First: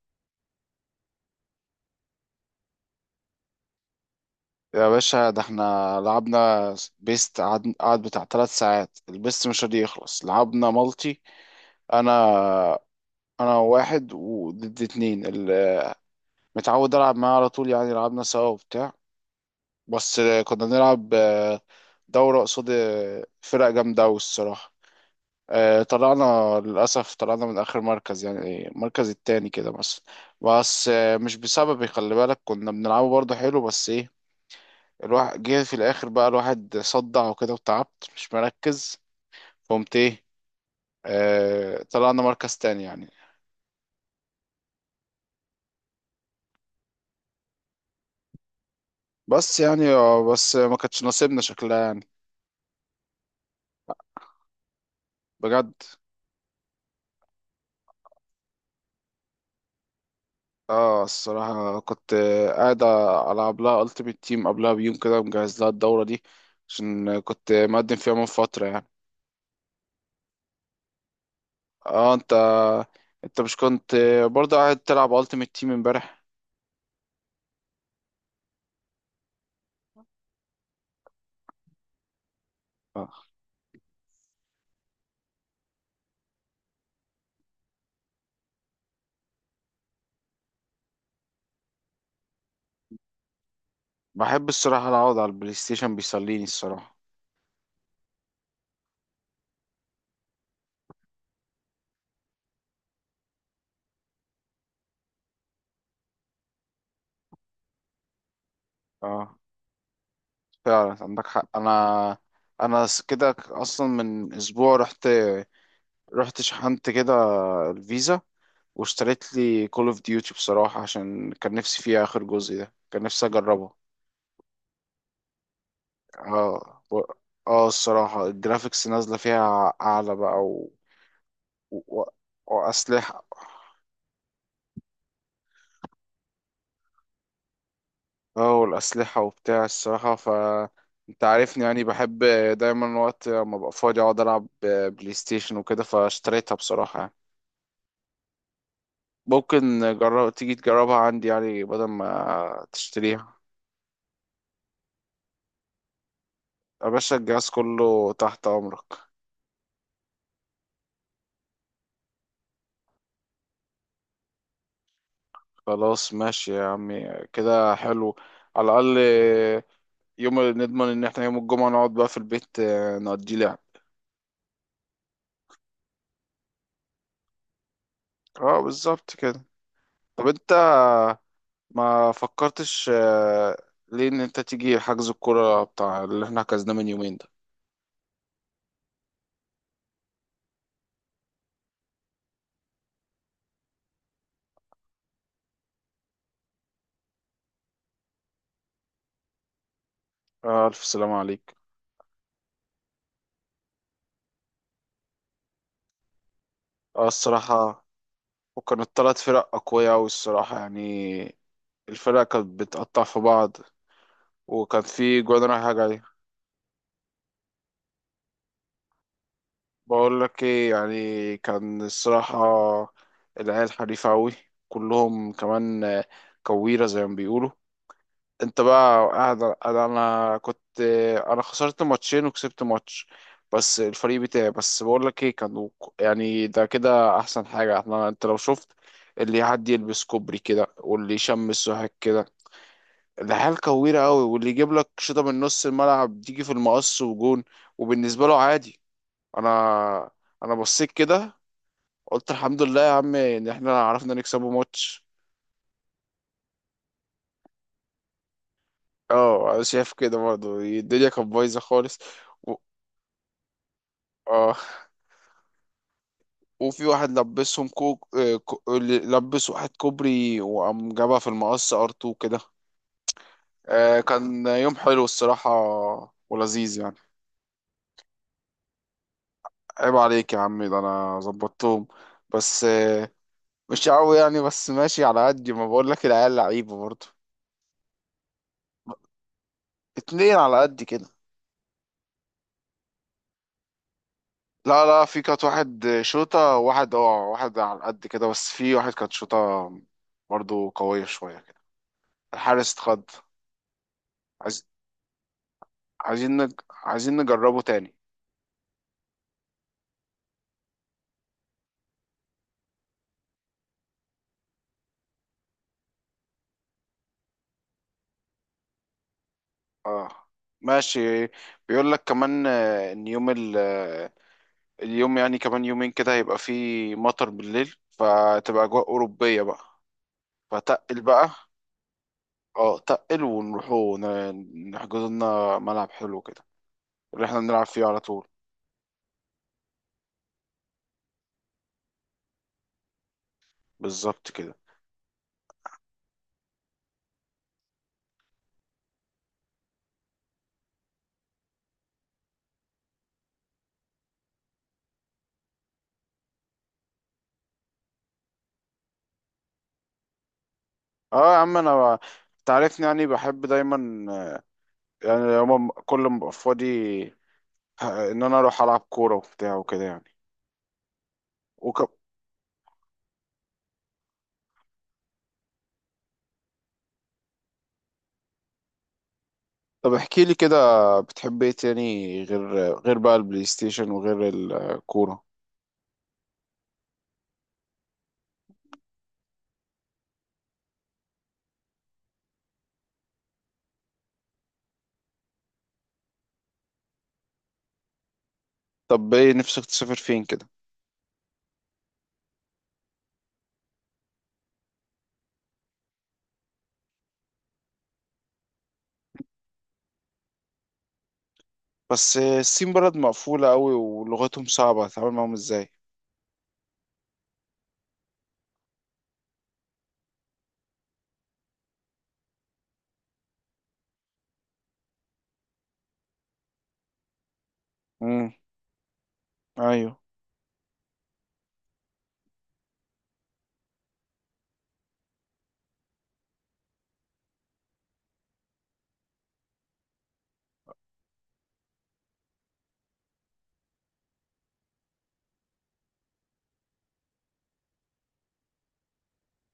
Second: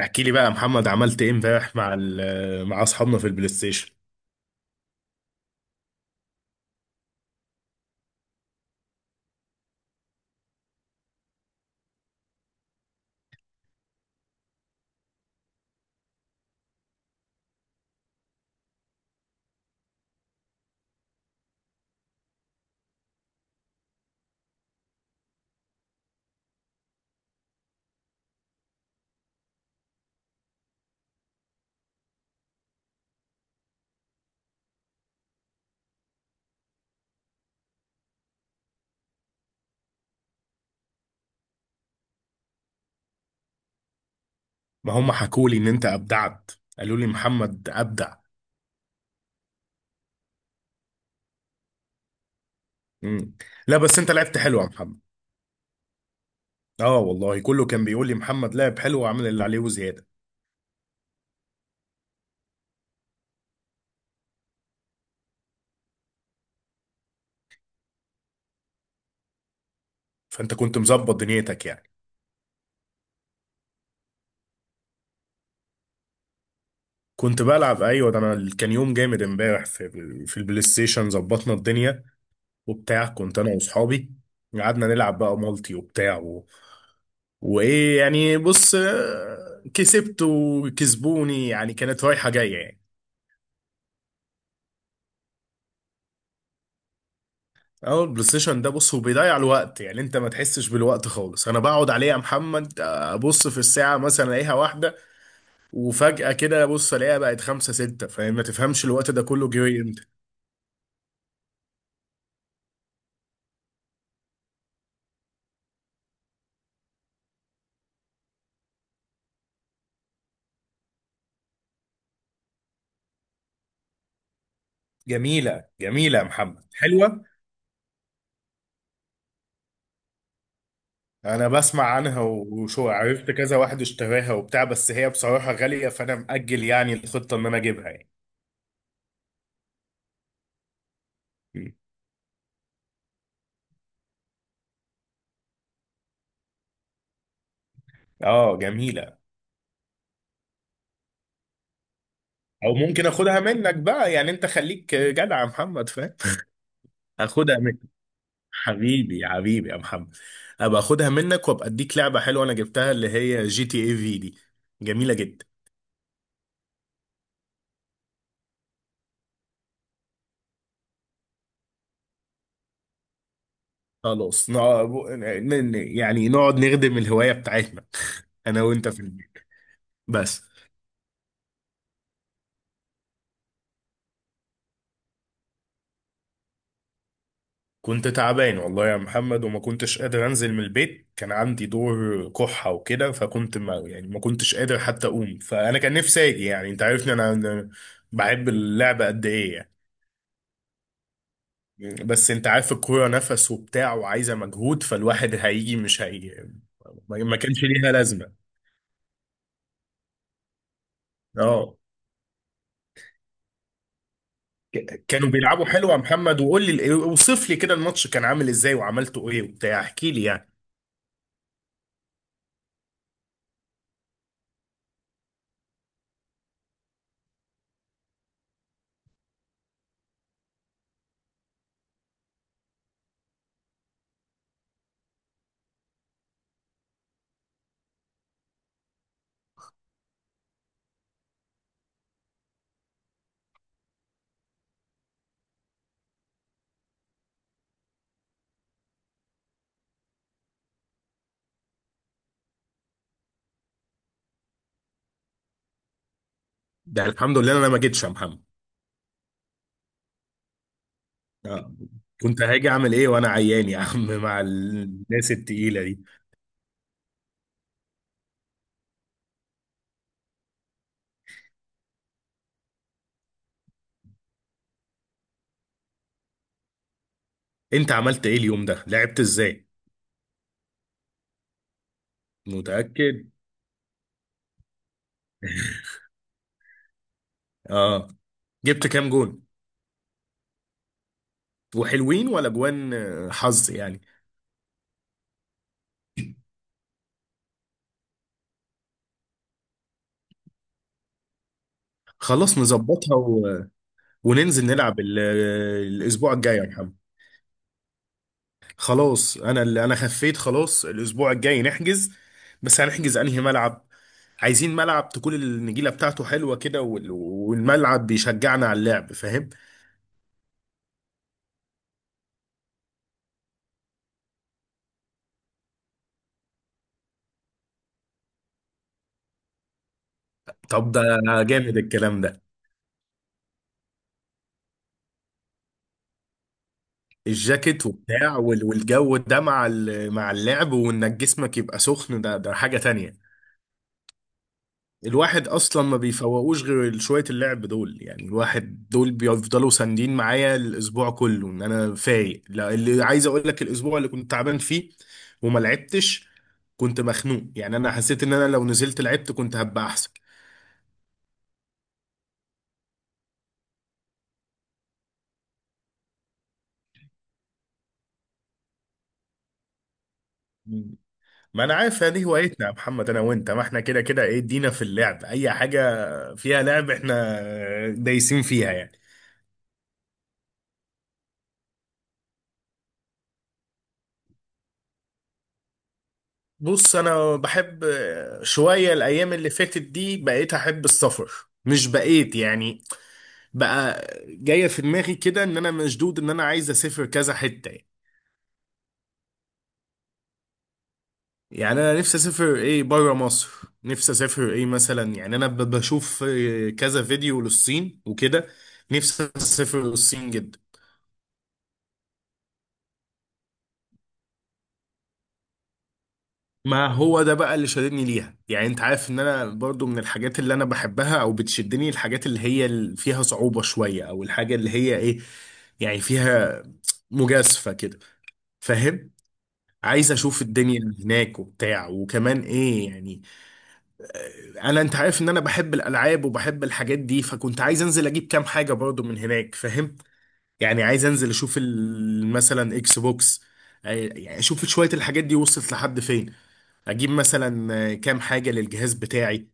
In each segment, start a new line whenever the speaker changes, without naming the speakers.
احكي لي بقى يا محمد، عملت ايه امبارح مع مع اصحابنا في البلاي ستيشن؟
يا باشا ده احنا لعبنا بيست قعد بتاع ثلاث ساعات، البيست مش راضي يخلص. لعبنا مالتي، انا انا واحد وضد اتنين، اللي متعود العب معاه على طول يعني. لعبنا سوا وبتاع، بس كنا بنلعب دورة قصاد فرق جامدة أوي الصراحة. اه، طلعنا، للأسف طلعنا من آخر مركز، يعني المركز التاني كده مثلا. بس مش بسببي، خلي بالك كنا بنلعبه برضه حلو، بس الواحد جه في الاخر بقى، الواحد صدع وكده وتعبت مش مركز، قمت ايه، طلعنا مركز تاني يعني.
ما هم حكوا لي ان انت ابدعت، قالوا لي محمد ابدع.
بس يعني بس ما كانتش نصيبنا شكلها يعني.
مم. لا بس انت لعبت حلو يا محمد.
بجد.
اه والله كله كان بيقول لي محمد لعب حلو وعمل اللي عليه وزياده.
اه الصراحة كنت قاعد ألعب لها ألتيمت تيم قبلها بيوم كده، مجهز لها الدورة دي، عشان كنت مقدم فيها من فترة يعني.
فانت كنت مظبط دنيتك يعني.
اه، انت مش كنت برضه قاعد تلعب ألتيمت تيم امبارح؟
كنت بلعب ايوه، ده انا كان يوم جامد امبارح في في البلاي ستيشن، ظبطنا الدنيا وبتاع.
اه
كنت انا واصحابي قعدنا نلعب بقى مالتي وبتاع وايه يعني. بص كسبت وكسبوني يعني، كانت رايحه جايه يعني.
بحب الصراحة أقعد على البلاي ستيشن، بيسليني الصراحة.
اول بلاي ستيشن ده بص هو بيضيع الوقت، يعني انت ما تحسش بالوقت خالص. انا بقعد عليه يا محمد ابص في الساعه مثلا الاقيها واحده، وفجاه كده ابص الاقيها بقت خمسة ستة، فاهم؟ ما تفهمش الوقت ده
اه
كله جه امتى.
فعلا عندك حق، انا انا س- كده ك- اصلا من اسبوع رحت، شحنت كده الفيزا، واشتريت لي كول اوف ديوتي بصراحة، عشان كان نفسي فيها، اخر جزء ده كان نفسي اجربه.
جميله جميله يا محمد،
اه و-
حلوه.
اه الصراحة الجرافيكس نازلة فيها اعلى بقى،
انا بسمع
و...
عنها وشو،
واسلحة.
عرفت كذا واحد اشتراها وبتاع، بس هي بصراحه غاليه، فانا مأجل يعني الخطه ان انا اجيبها يعني.
اه والاسلحة وبتاع الصراحة، ف انت عارفني
م.
يعني، بحب دايما وقت ما ببقى فاضي اقعد العب بلاي ستيشن وكده، فاشتريتها بصراحة يعني.
اه جميله.
ممكن جرب تيجي تجربها عندي، يعني بدل ما
او ممكن
تشتريها.
اخدها منك بقى يعني، انت خليك جدع يا محمد، فاهم؟
يا باشا الجهاز
اخدها.
كله تحت أمرك.
حبيبي حبيبي يا محمد، ابقى اخدها منك وابقى اديك لعبه حلوه انا جبتها اللي هي جي تي اي في دي، جميله جدا.
خلاص ماشي يا عمي كده حلو، على الأقل يوم نضمن إن احنا يوم الجمعة نقعد بقى في البيت، نقضي لعب.
خلاص يعني نقعد نخدم الهوايه بتاعتنا،
اه،
انا وانت في
بالظبط
البيت.
كده. طب
بس
انت ما فكرتش، ليه إن انت تيجي حجز الكورة، بتاع اللي احنا حجزناه من يومين ده؟
كنت تعبان والله يا محمد، وما كنتش قادر انزل من البيت، كان عندي دور كحة وكده، فكنت ما يعني ما كنتش قادر حتى اقوم. فانا كان نفسي اجي يعني، انت عارفني انا أنا بحب اللعبة قد ايه يعني.
ألف سلامة عليك.
بس انت عارف الكورة نفس وبتاع وعايزة مجهود، فالواحد هيجي مش هي،
اه
ما كانش
الصراحة،
ليها لازمة.
وكانت تلات فرق أقوياء أوي الصراحة يعني.
اه،
الفرقة كانت بتقطع في بعض، وكان في
كانوا
جوان
بيلعبوا
رايحة
حلو يا
جاية.
محمد. وقول لي اوصف لي كده الماتش كان عامل ازاي وعملته ايه وبتاع، احكي
بقول
لي
لك
يعني.
ايه، يعني كان الصراحة العيال حريفة أوي، كلهم كمان كويرة زي ما بيقولوا. انت بقى قاعد، انا كنت انا خسرت ماتشين وكسبت ماتش، بس الفريق بتاعي. بس بقول لك ايه، كانوا يعني، ده كده احسن حاجة احنا، انت لو شفت اللي حد يلبس كوبري كده، واللي يشمس سوحك كده، ده حال كويرة قوي. واللي يجيب لك شوطة من نص الملعب تيجي في المقص وجون، وبالنسبة له عادي. انا انا بصيت كده قلت الحمد لله يا عم ان احنا عرفنا نكسبه ماتش.
ده الحمد لله انا ما جيتش يا محمد.
اه، انا شايف كده برضه، الدنيا كانت بايظة
اه،
خالص.
كنت
و...
هاجي اعمل ايه وانا عيان يا عم؟ مع
اه
الناس التقيلة دي.
وفي واحد لبسهم كوك، اللي لبس واحد كوبري وقام جابها في المقص ار 2 كده. كان يوم حلو الصراحة ولذيذ يعني.
انت عملت ايه اليوم ده، لعبت ازاي؟
عيب عليك يا عم، ده انا ظبطتهم، بس
متأكد؟
مش قوي يعني، بس ماشي على قد ما بقول لك، العيال لعيبه برضه.
اه، جبت كام جون؟
اتنين على قد كده.
وحلوين ولا جوان حظ يعني؟
لا لا، في كانت واحد شوطة، واحد اه واحد على قد كده، بس في واحد كانت شوطة برضه قوية شوية كده.
خلاص
الحارس اتخض.
نظبطها وننزل
عايز...
نلعب الاسبوع الجاي يا محمد.
عايزين نجربه تاني.
خلاص انا اللي انا خفيت، خلاص الاسبوع الجاي نحجز. بس هنحجز انهي ملعب؟ عايزين ملعب تكون النجيله بتاعته حلوه كده، والملعب بيشجعنا على اللعب، فاهم؟
اه، ماشي. بيقول لك كمان، آه، ان يوم ال... آه، اليوم يعني كمان يومين كده هيبقى فيه مطر بالليل، فتبقى اجواء اوروبية بقى،
طب ده
فتقل بقى.
جامد الكلام ده.
اه، تقل، ونروحوا نحجز لنا ملعب حلو كده، اللي احنا بنلعب فيه
الجاكيت
على طول.
وبتاع والجو ده مع مع اللعب، وانك جسمك يبقى سخن، ده ده حاجه تانية.
بالظبط كده.
الواحد اصلا ما بيفوقوش غير شويه اللعب دول، يعني الواحد دول بيفضلوا ساندين معايا الاسبوع كله ان انا فايق. لا، اللي عايز اقول لك، الاسبوع اللي كنت تعبان فيه وما لعبتش كنت مخنوق، يعني انا حسيت ان انا لو نزلت لعبت كنت هبقى احسن.
اه يا عم، انا تعرفني يعني، بحب دايما يعني يوم كل ما ابقى فاضي ان انا اروح العب كوره وبتاع وكده يعني.
مم. ما انا
وك...
عارف دي هوايتنا يا محمد انا وانت. ما احنا كده كده ايه، ادينا في اللعب، اي حاجه فيها لعب احنا دايسين فيها يعني.
طب احكي لي كده، بتحب ايه تاني غير بقى البلاي ستيشن وغير الكوره؟
بص انا بحب شويه، الايام اللي فاتت دي بقيت احب السفر. مش بقيت يعني، بقى جايه في دماغي كده ان انا مشدود ان انا عايز اسافر كذا حته يعني.
طب ايه نفسك تسافر فين كده؟
يعني انا نفسي اسافر ايه بره مصر. نفسي اسافر ايه مثلا، يعني انا بشوف كذا فيديو للصين وكده، نفسي اسافر للصين جدا.
بس الصين بلد مقفوله قوي، ولغتهم صعبه، هتتعامل معاهم ازاي؟
ما هو ده بقى اللي شددني ليها، يعني انت عارف ان انا برضو من الحاجات اللي انا بحبها او بتشدني الحاجات اللي هي فيها صعوبة شوية، او الحاجة اللي هي ايه يعني فيها مجازفة كده،
امم.
فاهم؟
ايوه.
عايز اشوف الدنيا اللي هناك وبتاع. وكمان ايه يعني، انا انت عارف ان انا بحب الالعاب وبحب الحاجات دي، فكنت عايز انزل اجيب كام حاجه برضو من هناك، فاهم؟ يعني عايز انزل اشوف مثلا اكس بوكس، يعني اشوف شويه الحاجات دي وصلت لحد فين. اجيب مثلا كام حاجه للجهاز بتاعي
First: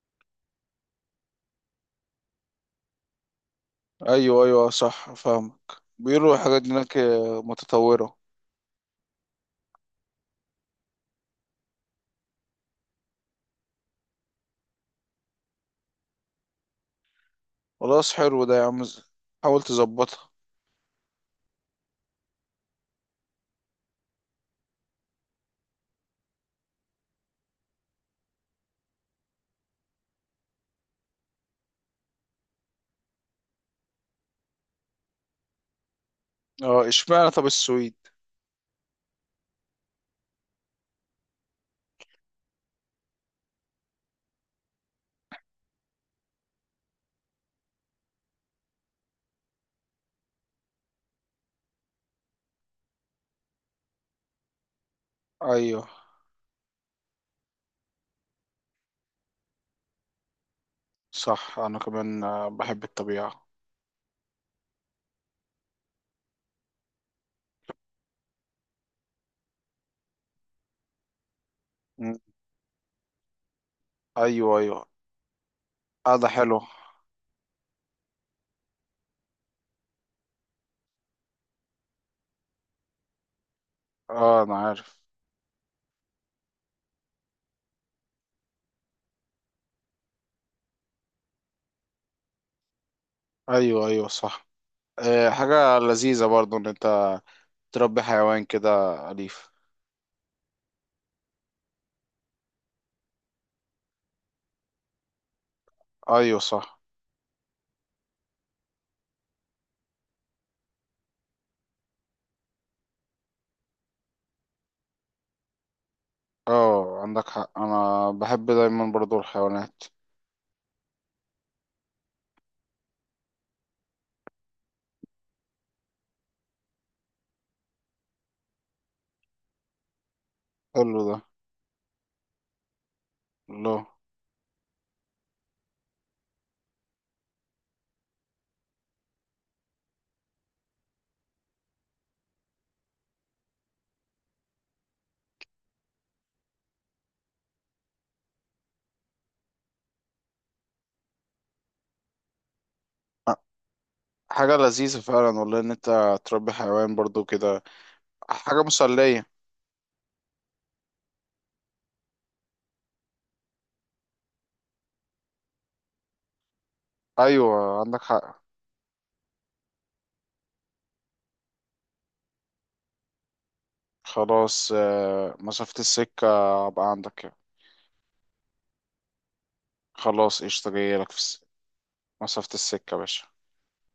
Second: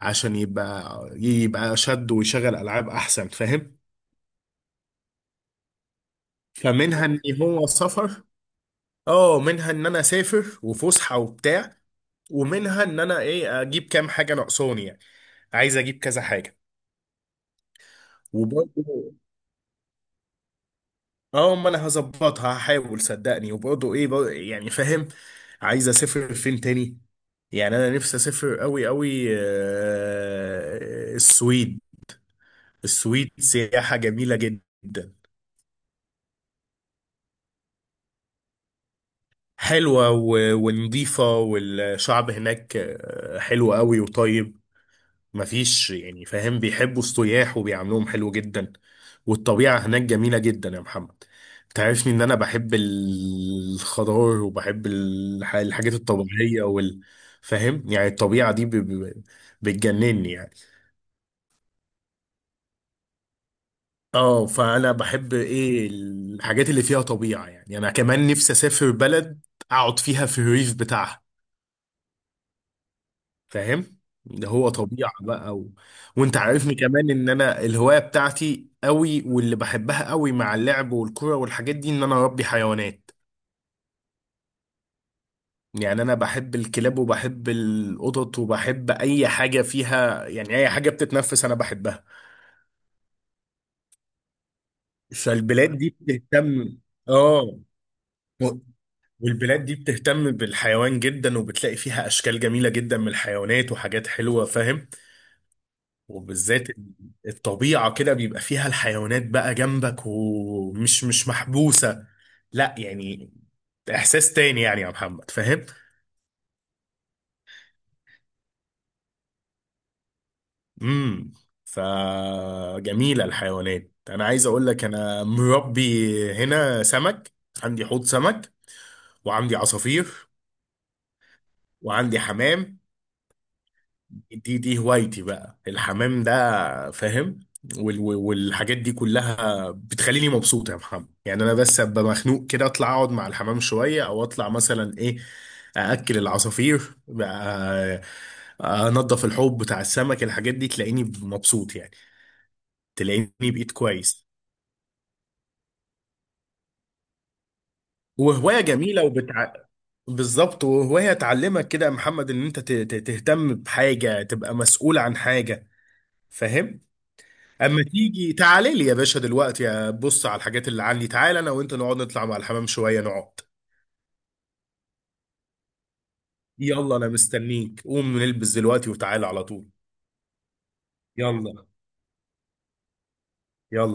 عشان يبقى يبقى شد ويشغل العاب احسن، فاهم؟
ايوه ايوه، صح، فاهمك. بيقولوا الحاجات دي هناك
فمنها ان هو
متطورة.
سفر، اه، منها ان انا اسافر وفسحه وبتاع، ومنها ان انا ايه اجيب كام حاجه ناقصاني يعني. عايز اجيب كذا حاجه
خلاص حلو ده يا عم،
وبرضه.
حاول تظبطها.
اه ما انا هظبطها هحاول صدقني. وبرضه ايه برضه يعني، فاهم؟ عايز اسافر فين تاني؟ يعني انا نفسي اسافر قوي قوي السويد. السويد سياحة جميلة جدا،
اه اشمعنى طب السويد؟
حلوة ونضيفة، والشعب هناك حلو قوي وطيب، مفيش يعني فاهم، بيحبوا السياح وبيعاملوهم حلو جدا. والطبيعة هناك جميلة جدا يا محمد. تعرفني ان انا بحب الخضار وبحب
ايوه
الحاجات الطبيعية وال، فاهم يعني؟ الطبيعة دي بتجنني يعني.
صح، انا كمان بحب الطبيعة.
اه، فانا بحب ايه الحاجات اللي فيها طبيعة. يعني انا كمان نفسي اسافر بلد اقعد فيها في الريف بتاعها،
مم.
فاهم؟ ده
ايوه
هو
ايوه.
طبيعة بقى
اه، ده
وانت
حلو.
عارفني كمان ان انا الهواية بتاعتي قوي واللي بحبها قوي مع اللعب والكرة والحاجات دي، ان انا اربي حيوانات.
اه انا عارف.
يعني انا بحب الكلاب وبحب القطط وبحب اي حاجة فيها يعني، اي حاجة بتتنفس انا بحبها.
ايوه ايوه صح. آه،
فالبلاد
حاجة
دي
لذيذة برضو ان
بتهتم،
انت
اه،
تربي حيوان
و-
كده أليف.
والبلاد دي بتهتم بالحيوان جدا، وبتلاقي فيها اشكال جميلة جدا من الحيوانات وحاجات حلوة، فاهم؟
ايوه
وبالذات
صح.
الطبيعة كده بيبقى فيها الحيوانات بقى جنبك، ومش مش محبوسة، لا يعني. إحساس تاني يعني يا محمد، فاهم؟
اه عندك حق، انا بحب دايما برضو الحيوانات.
امم، فجميلة الحيوانات. أنا عايز أقول لك، أنا مربي هنا سمك، عندي حوض سمك، وعندي عصافير،
حلو ده.
وعندي حمام.
الله.
دي هوايتي بقى الحمام ده، فاهم؟ والحاجات دي كلها بتخليني مبسوط يا محمد. يعني انا بس ابقى مخنوق كده اطلع اقعد مع الحمام شويه، او اطلع مثلا ايه ااكل العصافير بقى، انضف الحوض بتاع السمك، الحاجات دي تلاقيني مبسوط يعني، تلاقيني بقيت كويس.
حاجة لذيذة فعلا والله ان انت تربي حيوان برضو كده،
وهوايه
حاجة
جميله
مسلية.
بالظبط. وهوايه تعلمك كده يا محمد ان انت تهتم بحاجه، تبقى مسؤول عن حاجه، فاهم؟
ايوه
اما
عندك
تيجي
حق.
تعالي لي يا باشا دلوقتي، بص على الحاجات اللي عندي. تعالى انا وانت نقعد نطلع مع الحمام شويه، نقعد.
خلاص مسافة السكة. ابقى
يلا انا
عندك.
مستنيك، قوم نلبس دلوقتي وتعالى على طول.
خلاص قشطة،
يلا
مسافة السكة يا باشا.
يلا.